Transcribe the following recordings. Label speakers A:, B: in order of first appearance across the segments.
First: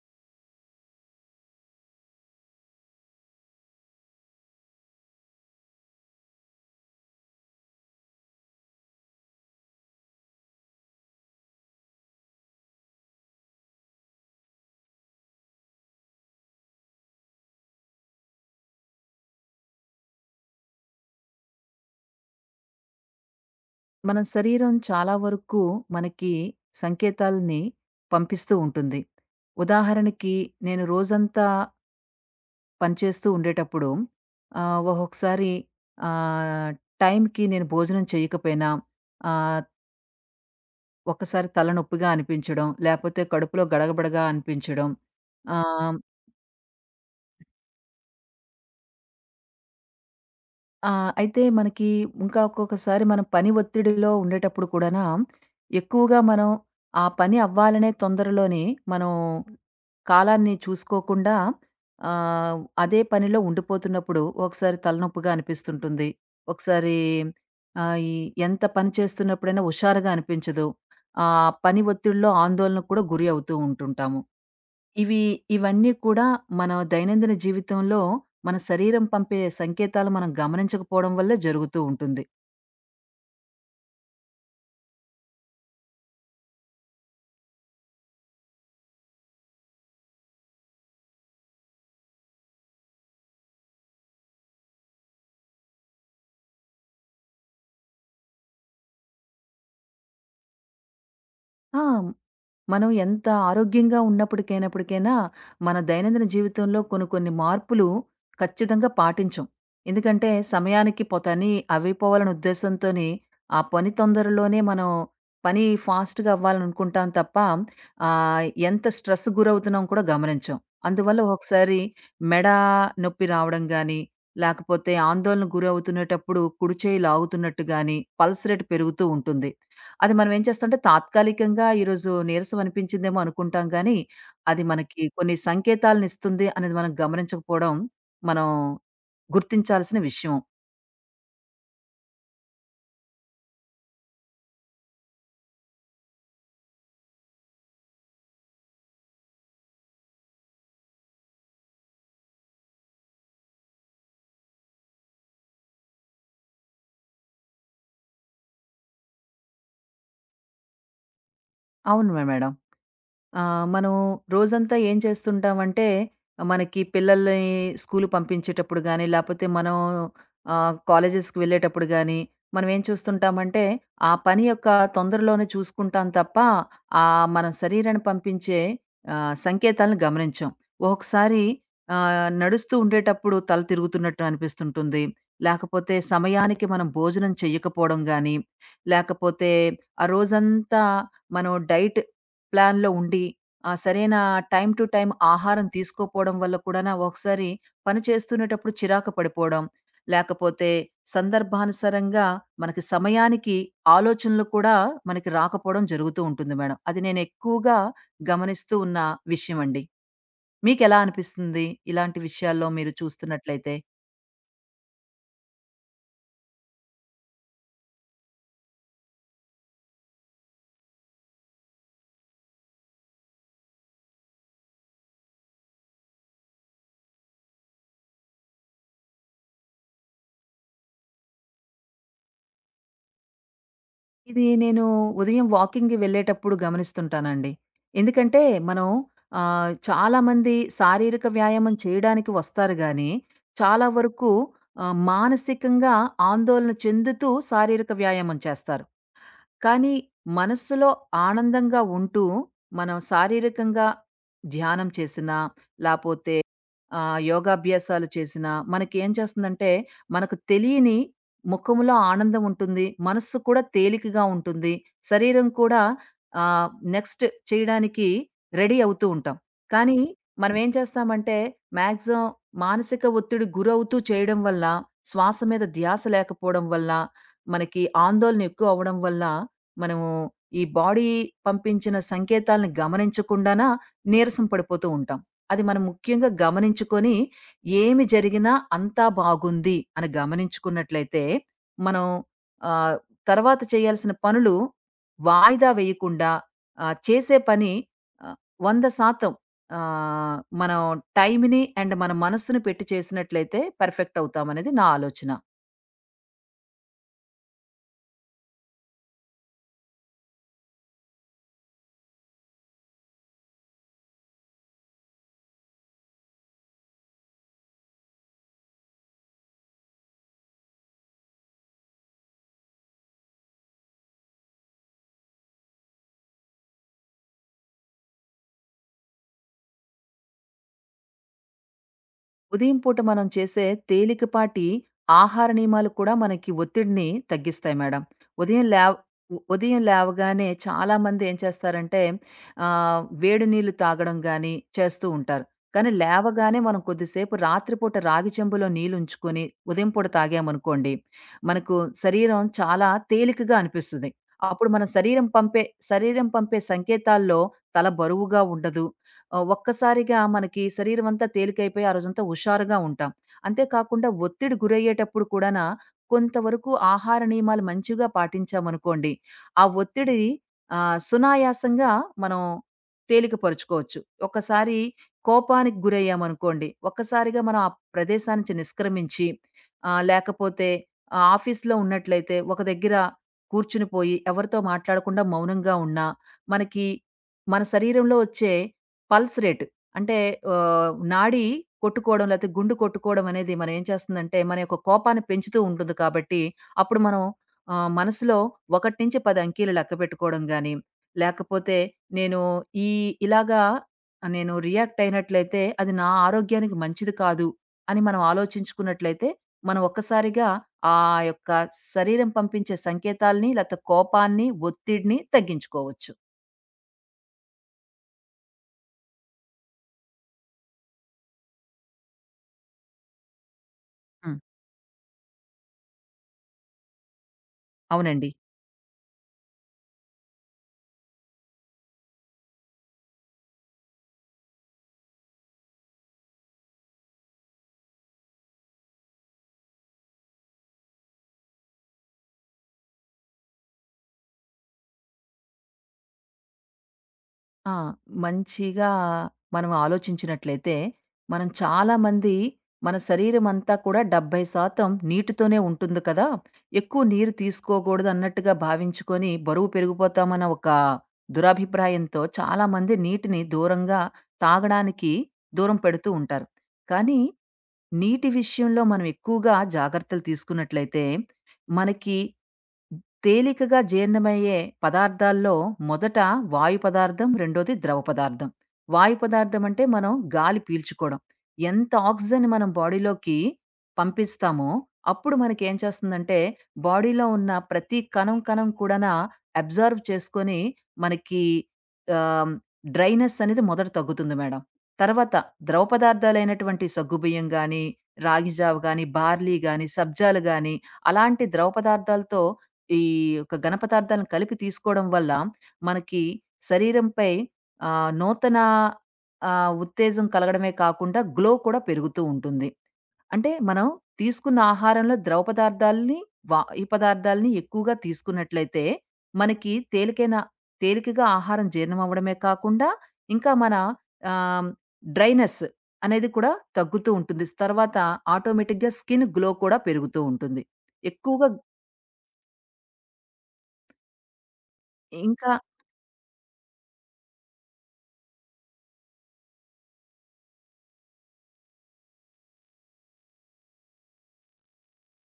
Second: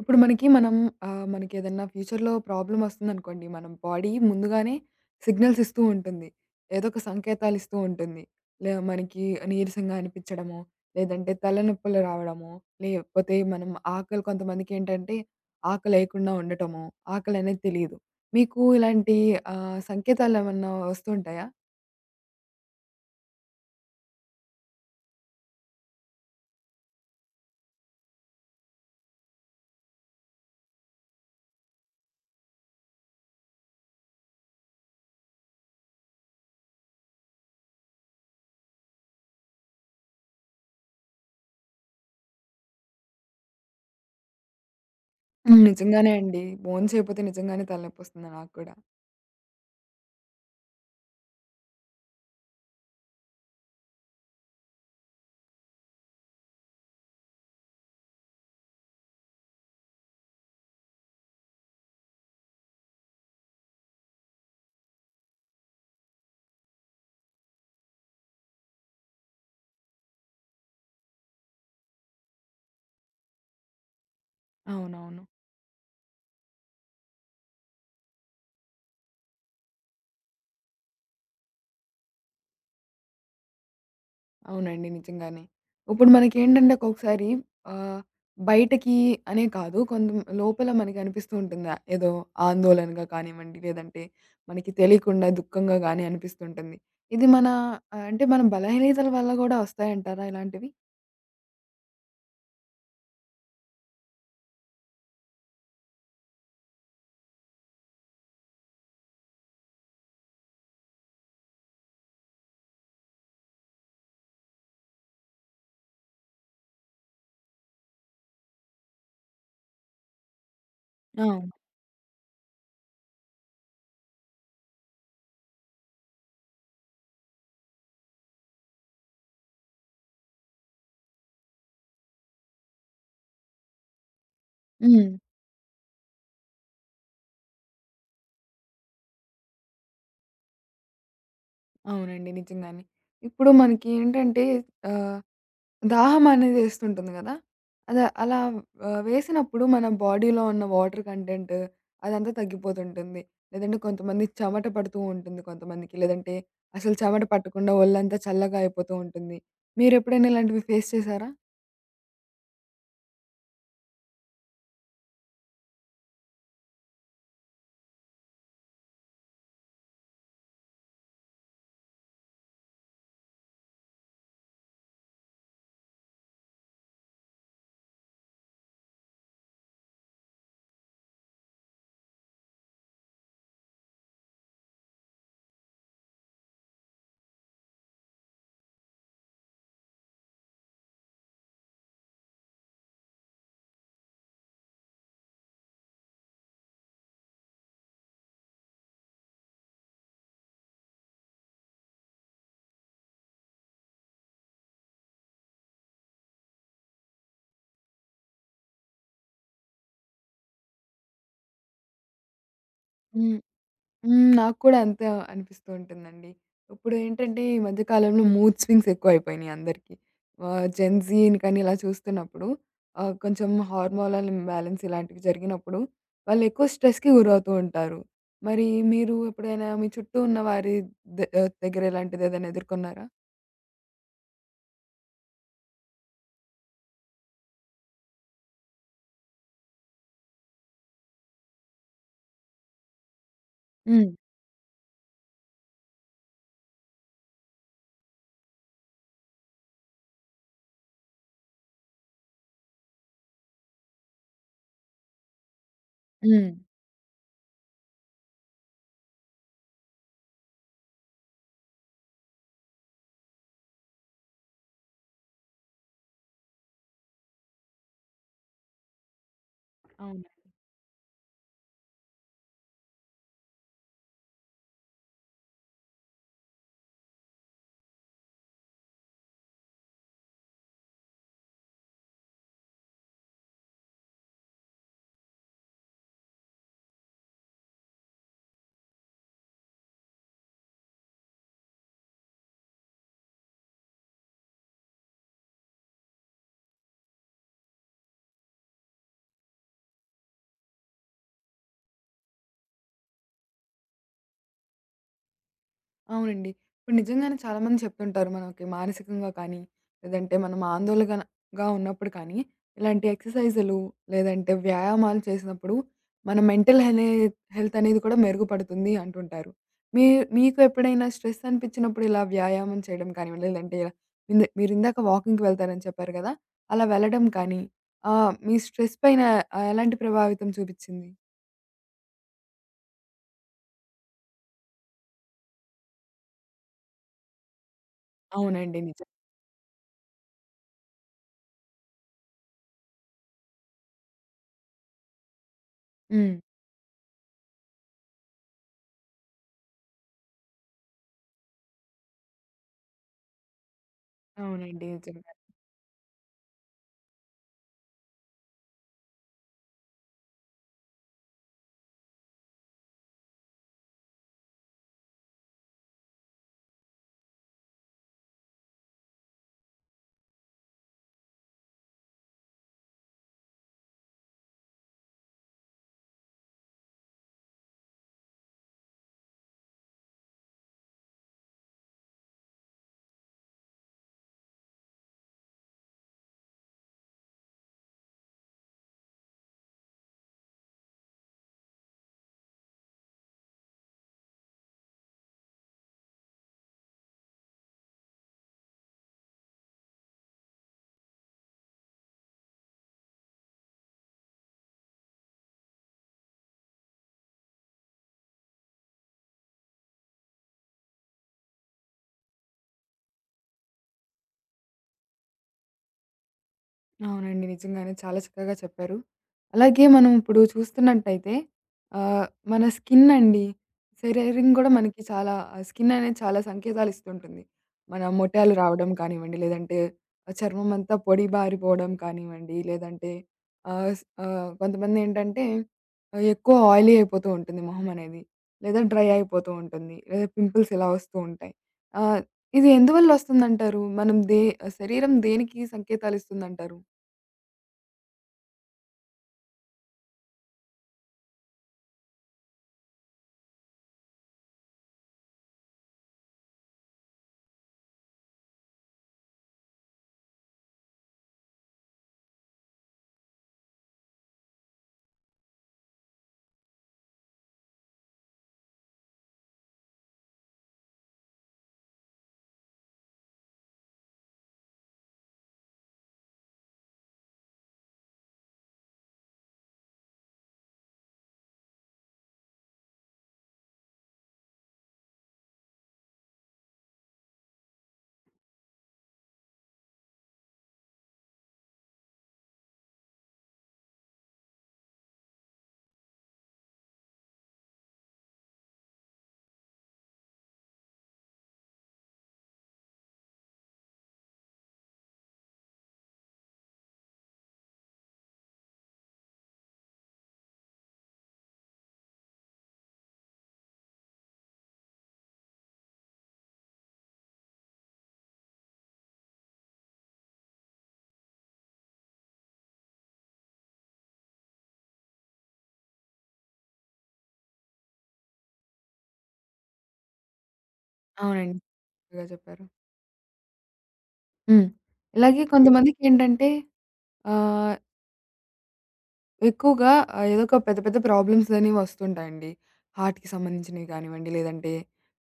A: ఇప్పుడు మనం మనకేదన్నా ఫ్యూచర్‌లో ప్రాబ్లమ్ ఒస్తుందనుకోండి, మనం బాడీ ముందుగానే సిగ్నల్స్ ఇస్తూ ఉంటుంది. ఏదో ఒక సంకేతాలిస్తూ ఉంటుంది. మనకి నీరసంగా అనిపిచ్చడమో, లేదంటే తలనొప్పులు రావడమో, లేకపోతే మనం ఆకలి కొంతమందికేంటంటే ఆకలేయకుండా ఉండటమో, ఆకలనేది తెలీదు. మీకు ఇలాంటి సంకేతాలేమన్నా ఒస్తుంటాయా?
B: మన శరీరం చాలా వరకు మనకి సంకేతాల్ని పంపిస్తూ ఉంటుంది. ఉదాహరణకి నేను రోజంతా పనిచేస్తూ ఉండేటప్పుడు ఒక్కొక్కసారి ఆహ్, టైంకి నేను భోజనం చేయకపోయినా ఆహ్, ఒక్కసారి తలనొప్పిగా అనిపించడం, లేపోతే కడుపులో గడగబడగా అనిపించడం,
A: హ్మ్.
B: ఆహ్,
A: నిజంగానే అండి. భోం చేయపోతే నిజంగానే తలనొప్పొస్తుందా నాకు కూడా?
B: ఆ! అయితే మనకి ఇంకా ఒక్కొక్కసారి మనం పని ఒత్తిడిలో ఉండేటప్పుడు కూడానా, ఎక్కువగా మనం ఆ పని అవ్వాలనే తొందరలోని మనం కాలాన్ని చూసుకోకుండా అదే పనిలో ఉండిపోతున్నప్పుడు ఒకసారి తలనొప్పిగా అనిపిస్తుంటుంది. ఒకసారి ఈ ఎంత పని చేస్తున్నప్పుడైనా హుషారుగా అనిపించదు. ఆ పని ఒత్తిడిలో ఆందోళనకు కూడా గురి అవుతూ ఉంటుంటాము. ఇవి
A: అవునవును.
B: ఇవన్నీ కూడా మన దైనందిన జీవితంలో మన శరీరం పంపే సంకేతాలు మనం గమనించకపోవడం వల్లే జరుగుతూ ఉంటుంది.
A: అవునండి. నిజంగానే. ఇప్పుడు మనకేంటంటే ఒక్కొక్కసారి ఆహ్, బయటకి అనే కాదు కొంత లోపల మనకి అనిపిస్తూ ఉంటుంది. ఏదో ఆందోళనగా కానివ్వండి, లేదంటే మనకి తెలియకుండా దుఃఖంగా గాని అనిపిస్తుంటుంది. ఇది మన అంటే మన బలహీనతల వల్ల గూడా వస్తాయంటారా ఇలాంటివి?
B: ఆ! మనం ఎంత ఆరోగ్యంగా ఉన్నప్పటికైనప్పటికైనా, మన దైనందిన జీవితంలో కొన్ని కొన్ని మార్పులు ఖచ్చితంగా పాటించం. ఎందుకంటే సమయానికి పని అవ్విపోవాలనే ఉద్దేశంతోని, ఆ పని తొందరలోనే మనం పని ఫాస్ట్‌గా అవ్వాలనుకుంటాం తప్ప, ఎంత స్ట్రెస్ గురవుతున్నాం కూడా గమనించం. అందువల్ల
A: అవును.
B: ఒకసారి మెడ నొప్పి రావడం గానీ, లేకపోతే ఆందోళనకు గురవుతునేటప్పుడు కుడి చేయి లాగుతున్నట్టు గానీ, పల్స్ రేట్ పెరుగుతూ ఉంటుంది. అది మనం ఏం చేస్తామంటే తాత్కాలికంగా ఈరోజు నీరసం అనిపించిందేమో అనుకుంటాం గానీ, అది మనకి
A: హ్మ్.
B: కొన్ని సంకేతాలనిస్తుంది అనేది మనం గమనించకపోవడం, మనం గుర్తించాల్సిన విషయం.
A: అవునండి. నిజంగానే. ఇప్పుడు మనకి ఏంటంటే ఆహ్, దాహం అనేది ఏస్తుంటుంది గదా! అద అలా వేసినప్పుడు మన బాడీలో ఉన్న వాటర్ కంటెంట్ అదంతా తగ్గిపోతుంటుంది. లేదంటే కొంతమంది చెమట పడుతూ ఉంటుంది కొంతమందికి. లేదంటే అసలు చెమట పట్టకుండా ఒళ్ళంతా చల్లగా అయిపోతూ ఉంటుంది. మీరెప్పుడైనా ఇలాంటివి ఫేస్ చేశారా?
B: అవును మేడం. ఆ! మనం రోజంతా ఏం చేస్తుంటామంటే, మనకి పిల్లల్ని స్కూలుకి పంపించేటప్పుడు గానీ, లేపోతే మనం కాలేజెస్‌కి వెళ్ళేటప్పుడు గానీ, మనం ఏం చూస్తుంటామంటే, ఆ పని యొక్క తొందరలోనే చూసుకుంటాం తప్ప, మన శరీరాన్ని పంపించే సంకేతాలను గమనించం. ఒక్కొక్కసారి నడుస్తూ ఉండేటప్పుడు తల తిరుగుతున్నట్టు అనిపిస్తుంటుంది. లేకపోతే సమయానికి మనం భోజనం చెయ్యకపోవడం గానీ, లేకపోతే ఆ రోజంతా మనం డైట్ ప్లాన్‌లో ఉండి, ఆ సరైన టైమ్ టు టైమ్ ఆహారం తీసుకోపోవడం వల్ల కూడానా ఒకసారి పని చేస్తునేటప్పుడు చిరాకు పడిపోవడం, లేకపోతే సందర్భానుసారంగా మనకి సమయానికి ఆలోచనలు కూడా మనకి రాకపోవడం జరుగుతూ ఉంటుంది మేడం. అది నేను ఎక్కువగా గమనిస్తూ ఉన్న విషయమండి. మీకెలా అనిపిస్తుంది? ఇలాంటి విషయాల్లో మీరు చూస్తున్నట్లయితే?
A: హ్మ్. నాకు కూడా అంతే అనిపిస్తూ ఉంటుందండి. ఇప్పుడు ఏంటంటే ఈ మధ్య కాలంలో మూడ్ స్వింగ్స్ ఎక్కువైపోయినాయి అందరికి. జెన్‌జీని కానీ ఇలా చూస్తున్నప్పుడు కొంచెం హార్మోనల్ ఇంబాలెన్స్ ఇలాంటివి జరిగినప్పుడు వాళ్ళు ఎక్కువ స్ట్రెస్‌కి గురవుతూ ఉంటారు. మరి మీరు ఎప్పుడైనా మీ చుట్టూ ఉన్న వారి ద దగ్గర ఇలాంటిదేదైనా ఎదుర్కొన్నారా?
B: ఇది నేను ఉదయం వాకింగ్‌కి వెళ్ళేటప్పుడు గమనిస్తుంటానండి. ఎందుకంటే, మనం చాలామంది శారీరక వ్యాయామం చేయడానికి వస్తారు గానీ, చాలా
A: హ్మ్.
B: వరకు మానసికంగా ఆందోళన చెందుతూ శారీరక వ్యాయామం చేస్తారు. కానీ మనస్సులో ఆనందంగా ఉంటూ, మనం శారీరకంగా ధ్యానం చేసినా, లాపోతే
A: హ్మ్.
B: యోగాభ్యాసాలు చేసినా, మనకేం చేస్తుందంటే, మనకు తెలియని ముఖములో ఆనందం ఉంటుంది. మనస్సు కూడా తేలికగా ఉంటుంది. శరీరం కూడా ఆహ్, నెక్స్ట్ చేయడానికి రెడీ అవుతూ ఉంటాం. కానీ
A: అవును.
B: మనమేం చేస్తామంటే, మాక్సిమం మానసిక ఒత్తిడి గురవుతూ చేయడం వల్ల, శ్వాస మీద ధ్యాస లేకపోవడం వల్ల, మనకి ఆందోళన ఎక్కువ అవ్వడం వల్ల మనము ఈ బాడీ పంపించిన సంకేతాలను గమనించకుండానా నీరసం పడిపోతూ ఉంటాం. అది మనం ముఖ్యంగా గమనించుకొని, ఏమి జరిగినా అంతా బాగుంది అని గమనించుకున్నట్లయితే, మనం ఆహ్, తర్వాత చేయాల్సిన పనులు వాయిదా వేయకుండా చేసే పని ఆహ్, 100% మనం టైమ్‌ని అండ్ మన మనస్సుని పెట్టి చేసినట్లయితే పర్ఫెక్ట్ అవుతామనేది నా ఆలోచన.
A: అవునండి. ఇప్పుడు నిజంగానే చాలామంది చెప్తుంటారు మనకి మానసికంగా కానీ, లేదంటే మనం ఆందోళనగా ఉన్నప్పుడు కానీ, ఇలాంటి ఎక్సర్‌సైజులు లేదంటే వ్యాయామాలు చేసినప్పుడు మన మెంటల్ హెలే హెల్త్ అనేది కూడా మెరుగుపడుతుంది అంటుంటారు. మీ మీకు ఎప్పుడైనా స్ట్రెస్ అనిపించినప్పుడు ఇలా వ్యాయామం చేయడం కానివ్వండి, లేదంటే ఇలా ఇంద మీరిందాక వాకింగ్‌కి వెళ్తారని చెప్పారు కదా! అలా వెళ్ళడం కానీ మీ స్ట్రెస్ పైన ఎలాంటి ప్రభావితం చూపిచ్చింది?
B: ఉదయం పూట మనం చేసే తేలికపాటి ఆహార నియమాలు కూడా మనకి ఒత్తిడిని తగ్గిస్తాయి మేడం. ఉదయం
A: అవునండి.
B: లేవ్
A: నిజం.
B: ఉ ఉదయం లేవగానే చాలామంది ఏం చేస్తారంటే వేడి నీళ్లు తాగడం గాని చేస్తూ ఉంటారు. కానీ
A: హ్మ్.
B: లేవగానే మనం కొద్దిసేపు రాత్రిపూట రాగి చెంబులో నీళ్లుంచుకొని ఉదయం పూట తాగామనుకోండి, మనకు శరీరం చాలా తేలికగా అనిపిస్తది. అప్పుడు మన
A: అవునండి. నిజమే.
B: శరీరం పంపే సంకేతాల్లో తల బరువుగా ఉండదు. ఒక్కసారిగా మనకి శరీరం అంతా తేలికైపోయి ఆ రోజంతా హుషారుగా ఉంటాం. అంతేకాకుండా ఒత్తిడి గురయ్యేటప్పుడు కూడాన కొంతవరకు ఆహార నియమాలు మంచిగా పాటించామనుకోండి, ఆ ఒత్తిడి సునాయాసంగా మనం తేలికపరుచుకోవచ్చు. ఒక్కసారి కోపానికి గురయ్యామనుకోండి, ఒక్కసారిగా మనం ఆ ప్రదేశం నుంచి నిష్క్రమించి లేకపోతే ఆఫీస్‌లో ఉన్నట్లయితే ఒక దగ్గర కూర్చునిపోయి ఎవరితో మాట్లాడకుండా మౌనంగా ఉన్నా, మనకి మన శరీరంలో వచ్చే పల్స్ రేట్. అంటే నాడి కొట్టుకోవడం లేతే గుండు కొట్టుకోవడం అనేది మనం ఏం చేస్తుందంటే, మన యొక్క కోపాన్ని పెంచుతూ ఉంటుంది కాబట్టి, అప్పుడు మనం మనసులో 1-10 అంకెలు లెక్కపెట్టుకోవడం గాని, లేకపోతే నేను ఈ ఇలాగా నేను రియాక్ట్ అయినట్లయితే అది నా ఆరోగ్యానికి మంచిది కాదు అని మనం ఆలోచించుకున్నట్లయితే, మనం ఒక్కసారిగా ఆ యొక్క శరీరం పంపించే సంకేతాల్ని లేతే కోపాన్ని, ఒత్తిడిని తగ్గించుకోవచ్చు.
A: అవునండి. నిజంగానే చాలా చక్కగా చెప్పారు. అలాగే మనం ఇప్పుడు చూస్తున్నట్టయితే ఆహ్, మన స్కిన్ అండి.
B: హ్మ్.
A: శరీరం కూడా మనకి చాలా స్కిన్ అనేది చాలా సంకేతాలు ఇస్తుంటుంది. మన
B: అవునండి.
A: మొటియాలు రావడం కానివ్వండి, లేదంటే ఆ చర్మం అంతా పొడి బారిపోవడం కానివ్వండి, లేదంటే కొంతమందేంటంటే ఎక్కువ ఆయిలీ అయిపోతూ ఉంటుంది మొహం అనేది. లేదా డ్రై అయిపోతూ ఉంటుంది. లేదా పింపుల్స్ ఇలా వస్తూ ఉంటాయి. ఆహ్, ఇది ఎందువల్ల వస్తుందంటారు? మనం దే శరీరం దేనికి సంకేతాలిస్తుందంటారు?
B: ఆ! మంచిగా మనం ఆలోచించినట్లయితే, మనం చాలామంది మన శరీరమంతా కూడా 70% నీటితోనే ఉంటుంది కదా! ఎక్కువ నీరు తీసుకోకూడదు అన్నట్టుగా భావించుకొని బరువు పెరిగిపోతామన్న ఒక దురభిప్రాయంతో చాలామంది నీటిని దూరంగా తాగడానికి దూరం పెడుతూ ఉంటారు. కానీ నీటి విషయంలో మనం ఎక్కువగా జాగ్రత్తలు తీసుకున్నట్లయితే, మనకి తేలికగా జీర్ణమయ్యే పదార్థాల్లో మొదట వాయు పదార్థం, రెండోది ద్రవ పదార్థం. వాయు పదార్థం అంటే మనం గాలి పీల్చుకోవడం. ఎంత ఆక్సిజన్ మనం బాడీలోకి పంపిస్తామో, అప్పుడు మనకేం చేస్తుందంటే బాడీలో ఉన్న ప్రతి కణం, కణం కూడాన అబ్జర్వ్ చేసుకొని మనకి ఆహ్, డ్రైనెస్ అనేది మొదట తగ్గుతుంది మేడం. తర్వాత ద్రవ పదార్థాలైనటువంటి సగ్గుబియ్యం గాని, రాగిజావ గాని, బార్లీ గాని, సబ్జాలు గాని అలాంటి ద్రవ పదార్థాలతో ఈ యొక్క ఘన పదార్థాలను కలిపి తీసుకోవడం వల్ల మనకి శరీరంపై నూతన ఉత్తేజం కలగడమే కాకుండా గ్లో కూడా పెరుగుతూ ఉంటుంది. అంటే మనం తీసుకున్న ఆహారంలో ద్రవ పదార్థాలని, వాయు పదార్థాలని ఎక్కువగా తీసుకున్నట్లయితే, మనకి తేలికగా ఆహారం జీర్ణం అవ్వడమే కాకుండా, ఇంకా మన ఆహ్, డ్రైనెస్ అనేది కూడా తగ్గుతూ ఉంటుంది. తర్వాత ఆటోమేటిక్‌గా స్కిన్ గ్లో కూడా పెరుగుతూ ఉంటుంది. ఎక్కువగా
A: అవునండి. బాగా చెప్పారు. హ్మ్. ఇలాగే
B: ఇంకా
A: కొంతమందికేంటంటే ఆహ్, ఎక్కువగా ఏదో ఒక పెద్ద పెద్ద ప్రాబ్లమ్స్ అనేవి వస్తుంటాయండి. హార్ట్‌కి సంబంధించినవి కానివ్వండి, లేదంటే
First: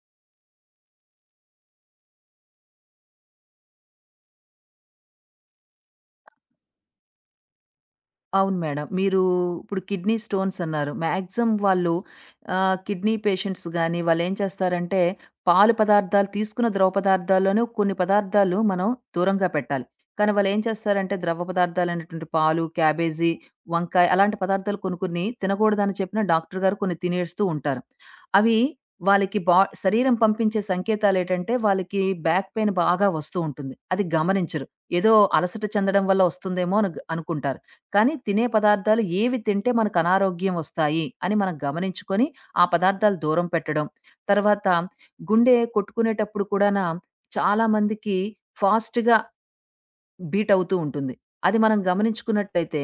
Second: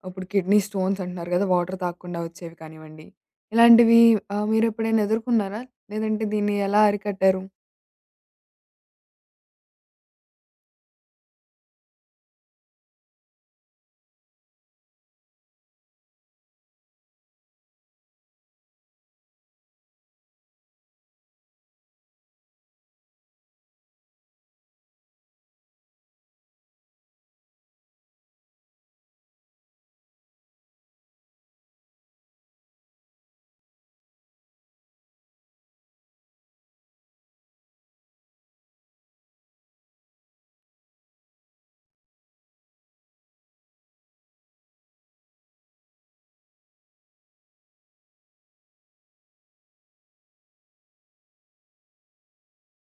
A: ఇప్పుడు కిడ్నీ స్టోన్స్ అంటున్నారు కదా! వాటర్ తాగకుండా వచ్చేవి కానివ్వండి. ఇలాంటివి మీరెప్పుడైనా ఎదుర్కొన్నారా? లేదంటే దీన్ని ఎలా అరికట్టారు?
B: అవును మేడం. మీరు ఇప్పుడు కిడ్నీ స్టోన్స్ అన్నారు. మాక్సిమం వాళ్ళు కిడ్నీ పేషెంట్స్ గాని వాళ్ళేం చేస్తారంటే, పాలు పదార్థాలు తీసుకున్న ద్రవ పదార్థాల్లోనూ కొన్ని పదార్థాలు మనం దూరంగా పెట్టాలి. కానీ వాళ్ళేం చేస్తారంటే, ద్రవ పదార్థాలైనటువంటి పాలు, క్యాబేజీ, వంకాయ అలాంటి పదార్థాలు కొన్ని కొన్ని తినకూడదని చెప్పిన డాక్టర్ గారు కొన్ని తినేస్తూ ఉంటారు. అవి వాళ్ళకి బా శరీరం పంపించే సంకేతాలేటంటే, వాళ్ళకి బ్యాక్ పెయిన్ బాగా వస్తూ ఉంటుంది. అది గమనించరు. ఏదో అలసట చెందడం వల్ల వస్తుందేమో అని అనుకుంటారు. కానీ తినే పదార్థాలు ఏవి తింటే మనకు అనారోగ్యం వస్తాయి అని మనం గమనించుకొని ఆ పదార్థాలు దూరం పెట్టడం తర్వాత గుండె కొట్టుకునేటప్పుడు కూడా చాలా మందికి ఫాస్ట్గా బీట్ అవుతూ ఉంటుంది. అది మనం గమనించుకున్నట్టయితే,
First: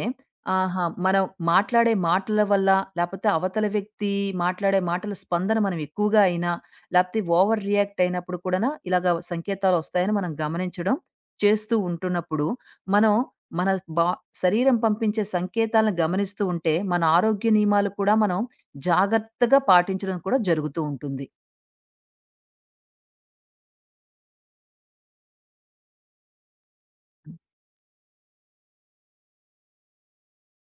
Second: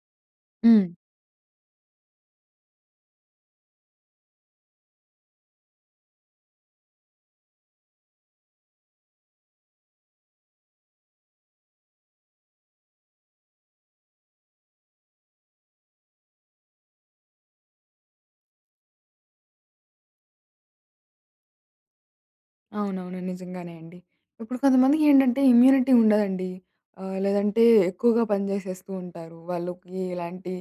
B: ఆహా!
A: హ్మ్.
B: మనం మాట్లాడే మాటల వల్ల, లేపోతే అవతల వ్యక్తి మాట్లాడే మాటల స్పందన మనం ఎక్కువగా అయినా, లేపోతే ఓవర్ రియాక్ట్ అయినప్పుడు కూడానా ఇలాగ సంకేతాలొస్తాయని మనం గమనించడం, చేస్తూ ఉంటున్నప్పుడు, మనం మన బా శరీరం పంపించే సంకేతాలను గమనిస్తూ ఉంటే, మన ఆరోగ్య నియమాలు కూడా మనం జాగ్రత్తగా పాటించడం కూడా జరుగుతూ ఉంటుంది.
A: అవునవును. నిజంగానే అండి. ఇప్పుడు కొంతమందికేంటంటే ఇమ్యూనిటీ ఉండదండి. లేదంటే ఎక్కువగా పని జేసేస్తూ ఉంటారు. వాళ్ళకి ఇలాంటి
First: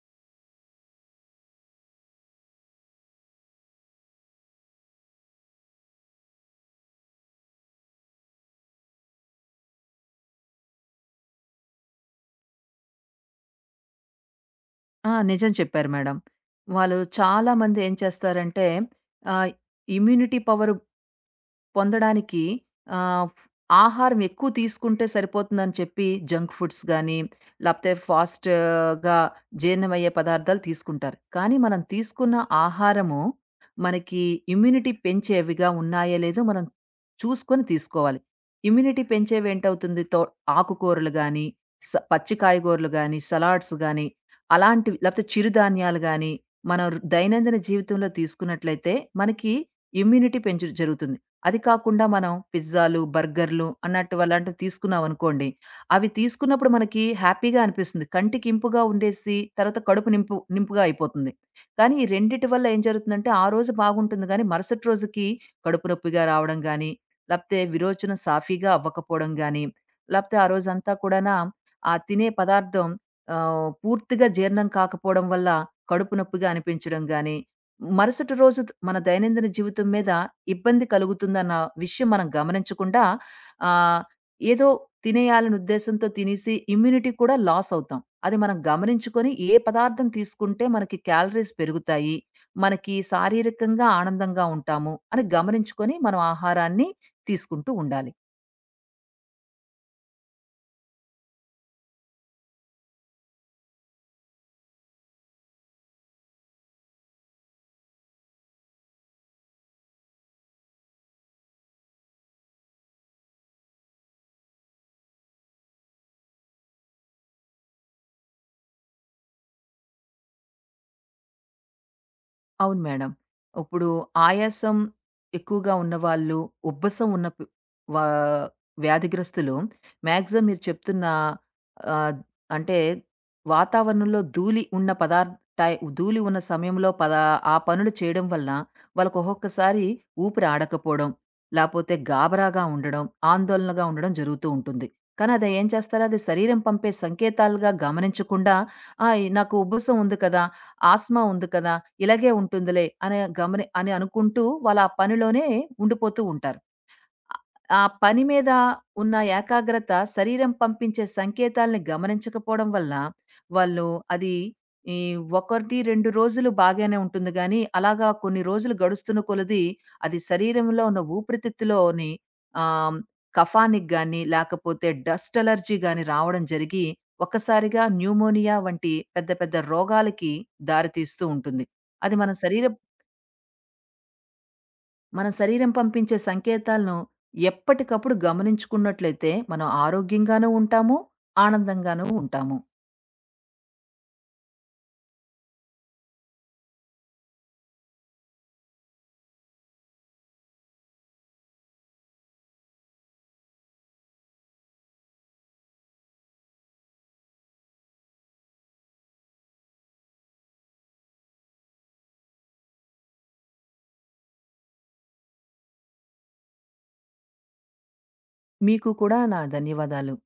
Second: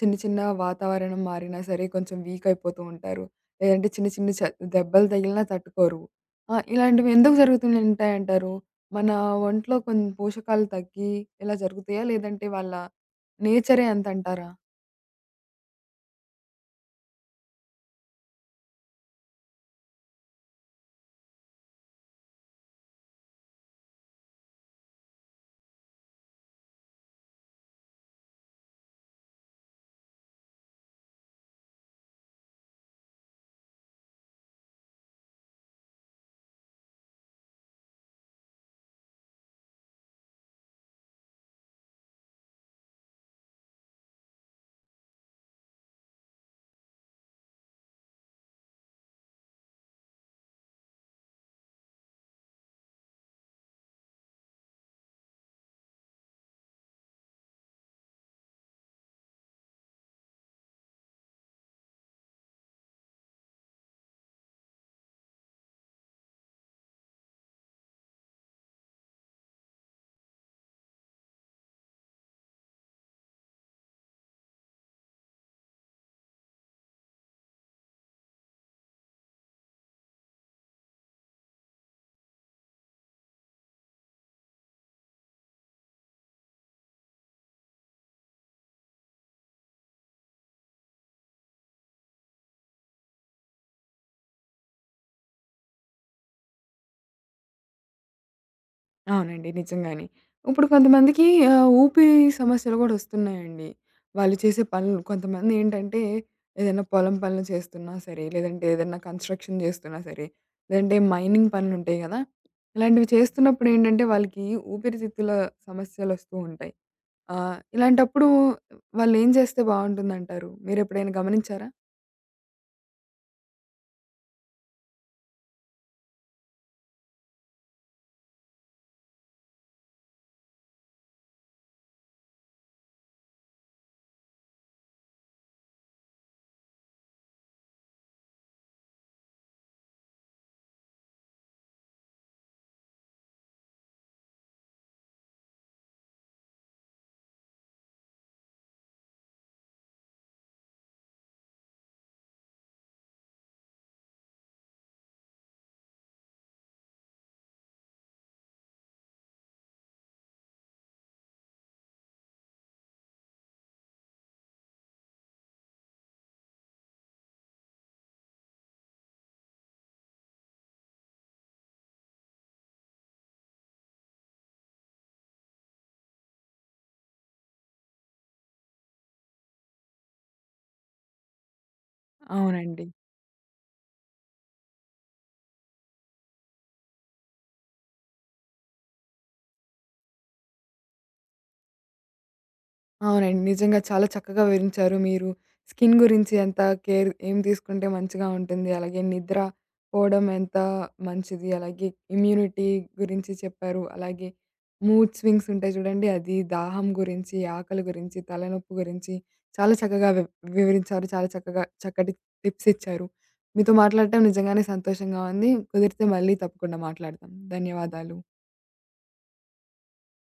A: చిన్న చిన్న వాతావరణం మారినా సరే కొంచెం వీక్ అయిపోతూ ఉంటారు. లేదంటే చిన్న చిన్న దెబ్బలు తగిలినా తట్టుకోరు. ఆ! ఇలాంటివి ఎందుకు జరుగుతుంటాయంటారు? మన ఒంట్లో కొన్ని పోషకాలు తగ్గి ఇలా జరుగుతాయా? లేదంటే వాళ్ళ నేచరే అంతంటారా?
B: ఆ! నిజం చెప్పారు మేడం. వాళ్ళు చాలామంది ఏం చేస్తారంటే ఆహ్, ఇమ్యూనిటీ పవర్ పొందడానికి ఆహ్, ఫ్ ఆహారం ఎక్కువ తీసుకుంటే సరిపోతుందని చెప్పి జంక్ ఫుడ్స్ గానీ, లేపోతే ఫాస్ట్‌గా జీర్ణమయ్యే పదార్థాలు తీసుకుంటారు. కానీ మనం తీసుకున్న ఆహారము మనకి ఇమ్యూనిటీ పెంచేవిగా ఉన్నాయో లేదో మనం చూసుకొని తీసుకోవాలి. ఇమ్యూనిటీ పెంచేవేంటవుతుంది తో ఆకుకూరలు గానీ, పచ్చి కాయగూరలు గానీ, సలాడ్స్ గానీ, అలాంటివి లేపోతే చిరుధాన్యాలు గానీ, మనం దైనందిన జీవితంలో తీసుకున్నట్లయితే మనకి ఇమ్యూనిటీ పెంచు జరుగుతుంది. అది కాకుండా మనం పిజ్జాలు, బర్గర్‌లు అన్నట్టు అలాంటివి తీసుకున్నామనుకోండి, అవి తీసుకున్నప్పుడు మనకి హ్యాపీగా అనిపిస్తుంది. కంటికి ఇంపుగా ఉండేసి తర్వాత కడుపు నింపుగా అయిపోతుంది. కానీ ఈ రెండిటి వల్ల ఏం జరుగుతుందంటే, ఆ రోజు బాగుంటుంది గానీ, మరుసటి రోజుకి కడుపు నొప్పిగా రావడం గానీ, లేపోతే విరోచనం సాఫీగా అవ్వకపోవడం గానీ, లేపోతే ఆ రోజంతా కూడానా ఆ తినే పదార్థం పూర్తిగా జీర్ణం కాకపోవడం వల్ల కడుపు నొప్పిగా అనిపించడం గానీ, మరుసటి రోజు మన దైనందిన జీవితం మీద ఇబ్బంది కలుగుతుందన్న విషయం మనం గమనించకుండా ఆహ్, ఏదో తినేయాలనే ఉద్దేశంతో తినేసి ఇమ్యూనిటీ కూడా లాస్ అవుతాం. అది మనం గమనించుకొని ఏ పదార్థం తీసుకుంటే మనకి క్యాలరీస్ పెరుగుతాయి, మనకి శారీరకంగా ఆనందంగా ఉంటాము అని గమనించుకొని మనం ఆహారాన్ని తీసుకుంటూ ఉండాలి.
A: అవునండి. నిజంగానే. ఇప్పుడు కొంతమందికి ఊపిరి సమస్యలు గూడా ఒస్తున్నాయండి. వాళ్ళు చేసే పనులు కొంతమందేంటంటే, ఏదైనా పొలం పనులు చేస్తున్నా సరే, లేదంటే ఏదన్నా కన్‌స్ట్రక్షన్ జేస్తున్నా సరే, లేదంటే మైనింగ్ పనులుంటాయి గదా! ఇలాంటివి చేస్తున్నప్పుడేంటంటే, వాళ్ళకి ఊపిరితిత్తుల సమస్యలొస్తూ ఉంటాయి. ఇలాంటప్పుడు వాళ్ళేం జేస్తే బావుంటుందంటారు? మీరెప్పుడైనా గమనించారా?
B: అవును మేడం. ఇప్పుడు ఆయాసం ఎక్కువగా ఉన్నవాళ్ళు, ఉబ్బసం ఉన్న ప్ వా వ్యాధిగ్రస్తులు మాక్సిమం మీరు చెప్తున్న ఆహ్, అంటే వాతావరణంలో ధూళి ఉన్న పదార్ టై ధూళి ఉన్న సమయంలో ఆ పనులు చేయడం వల్ల వాళ్ళకి ఒక్కొక్కసారి ఊపిరి ఆడకపోవడం, లేపోతే గాబరాగా ఉండడం, ఆందోళనగా ఉండడం జరుగుతూ ఉంటుంది. కానీ అది ఏం చేస్తారు అది శరీరం పంపే సంకేతాలుగా గమనించకుండా, "ఆ! నాకు ఉబ్బసం ఉంది కదా!" ఆస్మా ఉంది కదా! ఇలాగే ఉంటుందిలే అనే అని అనుకుంటూ వాళ్ళ ఆ పనిలోనే ఉండిపోతూ ఉంటారు. ఆ పని మీద ఉన్న ఏకాగ్రత శరీరం పంపించే సంకేతాల్ని గమనించకపోవడం వల్ల వాళ్ళు అది ఈ ఒకటి రెండు రోజులు బాగానే ఉంటుంది కానీ అలాగా కొన్ని రోజులు గడుస్తున్న కొలది అది శరీరంలో ఉన్న ఊపిరితిత్తులోని ఆ కఫానిక్ గాని లేకపోతే డస్ట్ అలర్జీ గాని రావడం జరిగి ఒక్కసారిగా న్యూమోనియా వంటి పెద్ద పెద్ద రోగాలకి దారితీస్తూ ఉంటుంది. అది మన శరీర
A: అవునండి.
B: మన శరీరం పంపించే సంకేతాలను ఎప్పటికప్పుడు గమనించుకున్నట్లయితే మనం ఆరోగ్యంగానూ ఉంటాము, ఆనందంగానూ ఉంటాము.
A: అవునండి. నిజంగా చాలా చక్కగా వివరించారు మీరు. స్కిన్ గురించి ఎంత కేర్ ఏం తీసుకుంటే మంచిగా ఉంటుంది, అలాగే నిద్ర పోవడం ఎంత మంచిది, అలాగే ఇమ్యూనిటీ గురించి చెప్పారు, అలాగే మూడ్ స్వింగ్స్ ఉంటాయి చూడండి, అది దాహం గురించి, ఆకలి గురించి, తలనొప్పి గురించి చాలా చక్కగా వివరించారు. చాలా చక్కగా చక్కటి టిప్స్ ఇచ్చారు. మీతో మాట్లాడటం నిజంగానే సంతోషంగా ఉంది. కుదిరితే మళ్ళీ తప్పకుండా మాట్లాడదాం. ధన్యవాదాలు.
B: మీకు కూడా నా ధన్యవాదాలు.